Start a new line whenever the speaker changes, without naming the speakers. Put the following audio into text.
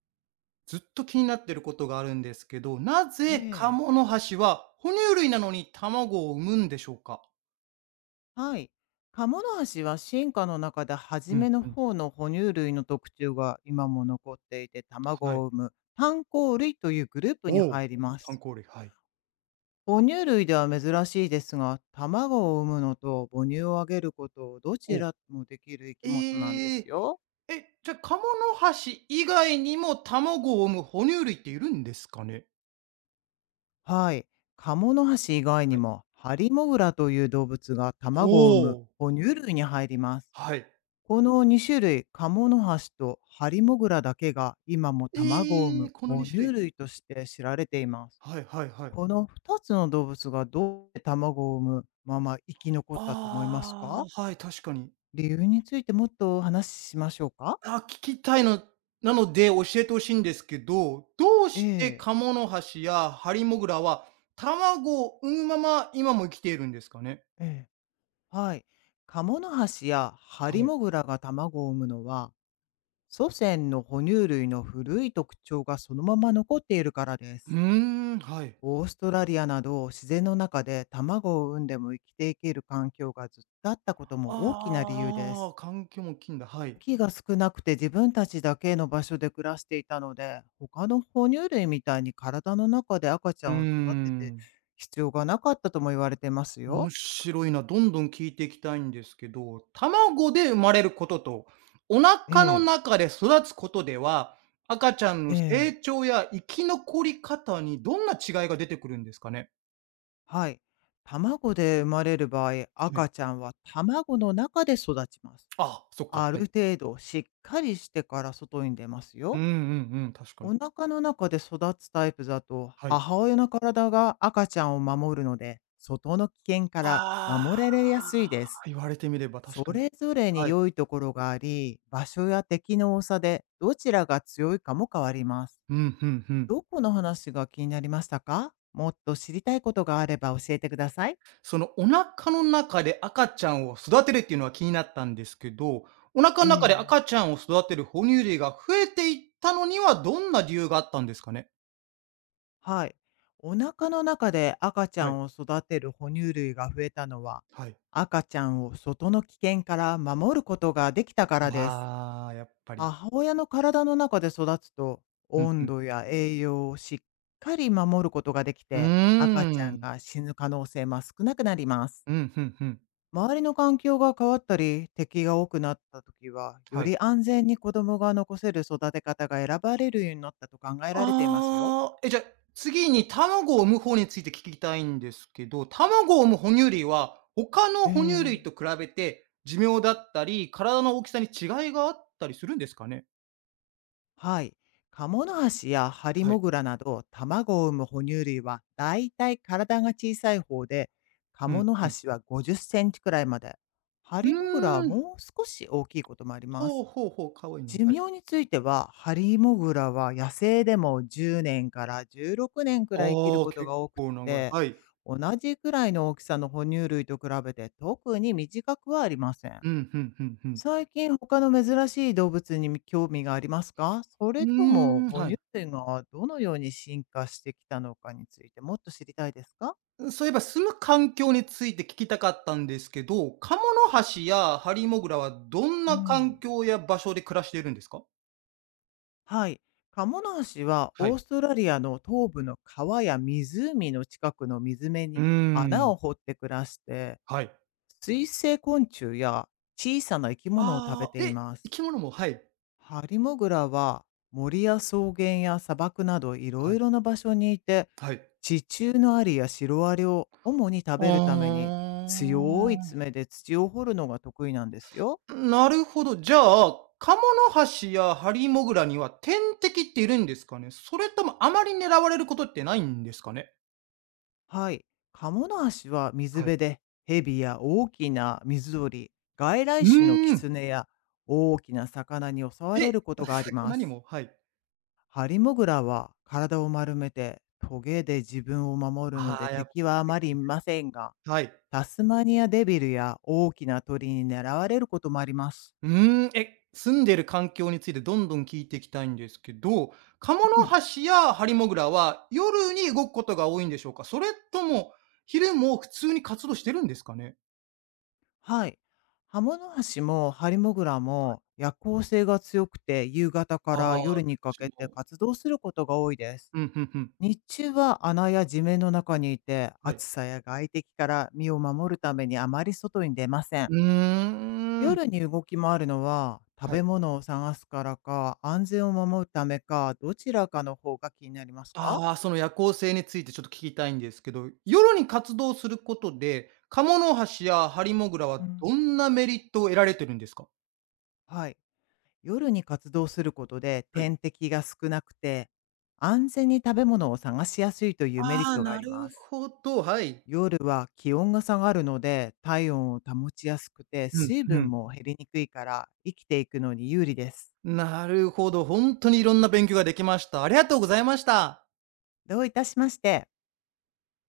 ずっと気になってることがあるんですけど、な
え
ぜカ
え、
モノハシは哺乳類なのに卵を産むんでしょうか？
はい。カモノハシは進化の中で初
うん
めの
うん。
方の哺乳類の特徴が今も残っていて
は
卵
い。
を産む単胞類というグループに
お
入
お、
りま
炭
す。
鉱類、はい。
哺乳類では珍しいですが、卵を産むのと母乳をあげることをどち
おお。
らもできる生き物なんで
え
す
え、
よ。
え、じゃ、カモノハシ以外にも卵を産む哺乳類っているんですかね？
はい。カモノハシ以外に
はい。
もハリモグラという動物が
ほ
卵を産む
お、
哺乳類に入ります。
はい。
この2種類、カモノハシとハリモグラだけが今も卵を産
ええ、
む
この2
哺乳
種類。
類として知られています。
はいはいはい。
この2つの動物がどうして卵を産むまま生き残ったと思います
あ
か？
あ、はい、確かに。
理由についてもっとお話ししましょうか？
あ、聞きたいのなので、教えてほしいんですけど、どうして
ええ
カモノハシやハリモグラは、卵を産むまま今も生きているんですかね？
ええ、はい。カモノハシやハ
は
リ
い。
モグラが卵を産むのは、祖先の哺乳類の古い特徴がそのまま残っているからで
う
す。
ーん、はい。
オーストラリアなど自然の中で卵を産んでも生きていける環境がずっとあったことも大きな理由で
あ
す。
あ、環境も大きいんだ、はい。
敵が少なくて自分たちだけの場所で暮らしていたので、他の哺乳類みたいに体の中で赤ちゃ
うー
んを育てて
ん、
必要がなかったとも言われてます
面
よ。
白いな。どんどん聞いていきたいんですけど、卵で生まれることと、お
え
腹の
え、
中で育つことでは、赤ちゃん
え
の
え、
成長や生き残り方にどんな違いが出てくるんですかね？
はい。卵で生まれる場合、
はい。
赤ちゃんは卵の中で育ちます。
あ、そっか、
あ
はい。
る程度しっかりしてから外に出ます
う
よ。
んうんうん、確かに。
お腹の中で育つタイプだと、
はい。
母親の体が赤ちゃんを守るので、外の危険から
あ
守られやすいで
あ、
す。
言われてみれば
そ
確かに。
れぞれに
はい。
良いところがあり、場所や敵の多さでどちらが強いかも変わります。
うん、ふんふん。
どこの話が気になりましたか？もっと知りたいことがあれば教えてください。
そのお腹の中で赤ちゃんを育てるっていうのは気になったんですけど、お腹の
え
中で
え
赤ちゃんを育てる哺乳類が増えていったのにはどんな理由があったんですかね？
はい。お腹の中で赤ちゃ
はい、
んを育てる哺乳類が増えたのは、
はい。
赤ちゃんを外の危険から守ることができたからです。
ああ、やっぱり。
母親の体の中で育つと、
うん
温
ふん。
度や栄養をしっかり守ることができ
うー
て、赤ちゃん
ん。
が死ぬ可能性も少なくなります。
うん、ふんふん。
周りの環境が変わったり、敵が多くなった時は、よ
はい。
り安全に子供が残せる育て方が選ばれるようになったと考えられていますよ。
ああ、じゃあ、次に卵を産む方について聞きたいんですけど、卵を産む哺乳類は、他の
え
哺乳
え
類と比べて、寿命だったり、体の大きさに違いがあったりするんですかね？
はい。カモノハシやハリ
は
モ
い。
グラなど卵を産む哺乳類はだいたい体が小さい方で、カ
う
モ
ん、
ノ
う
ハ
ん。
シは50センチくらいまで、ハ
う
リモグラ
ー
は
ん。
もう少し大きいこともありま
ほう
す。
ほうほう、可愛いの、
寿
はい。
命については、ハリモグラは野生でも10年から16年くねんくらい生きる
ああ、
こと
結
が多く
構長い。
て、
はい。
同じくらいの大きさの哺乳類と比べて特に短くはありません。
うん、ふんふんふん。
最近他の珍しい動物に興味がありますか？そ
う
れ
ー
とも
ん、
哺
は
乳
い。
類がどのように進化してきたのかについてもっと知りたいですか？
そういえば住む環境について聞きたかったんですけど、カモノハシやハリモグラはどん
う
な
ん、
環境や場所で暮らしているんですか？
はい。カモノハシは
は
オ
い。
ーストラリアの東部の川や湖の近くの水辺
う
に
ー
穴
ん、
を掘って暮らして、
はい。
水生昆虫や小さな生き物を食べ
あ
て
あ、
いま
生
す。
き物も、はい。
ハリモグラは森や草原や砂漠などいろ
は
い
い、
ろな場所にいて、
はい。
地中のアリやシロアリを主に食
あ
べるために強い
あ。
爪で土を掘るのが得意なんですよ。
なるほど。じゃあ、カモノハシやハリモグラには天敵っているんですかね？それともあまり狙われることってないんですかね？
はい。カモノハシは水
はい。
辺でヘビや大きな水鳥、外来
う
種のキ
ー
ツ
ん。
ネや大きな魚に襲われ
え、
ることがありま
魚に
す。
もはい。
ハリモグラは体を丸めてトゲで自分を守るので
ああ、やっぱ
敵はあまりい
り。
ませんが、
はい。
タスマニアデビルや大きな鳥に狙われることもあります。
うーん、住んでる環境についてどんどん聞いていきたいんですけど、カモ
う
ノ
ん、
ハシやハリモグラは夜に動くことが多いんでしょうか？それとも、昼も普通に活動してるんですかね？
はい。ハモノハシもハリモグラも夜行性が強くて夕方か
ああ、
ら
ど
夜
っ
にか
ち
けて
も。
活動することが多いです。
うん、ふんふん。
日中は穴や地面の中にいて
はい。
暑さや外敵から身を守るためにあまり外に出ません。
うーん。
夜に動き回るのは食
は
べ
い。
物を探すからか安全を守るためかどちらかの方が気になりますか？
ああ、その夜行性についてちょっと聞きたいんですけど、夜に活動することで、カモノハシやハリモグラ
う
は
ん、
どんなメリットを得られてるんですか？
はい。夜に活動することで
はい。
天敵が少なくて、安全に食べ物を探しやすいというメリッ
ああ、
トがあ
な
り
る
ます。
ほど、はい。
夜は気温が下がるので体温を保ちやすくて
うん、
水
ふ
分
ん。
も減りにくいから生きていくのに有利です。
なるほど、本当にいろんな勉強ができました。ありがとうございました。
どういたしまして。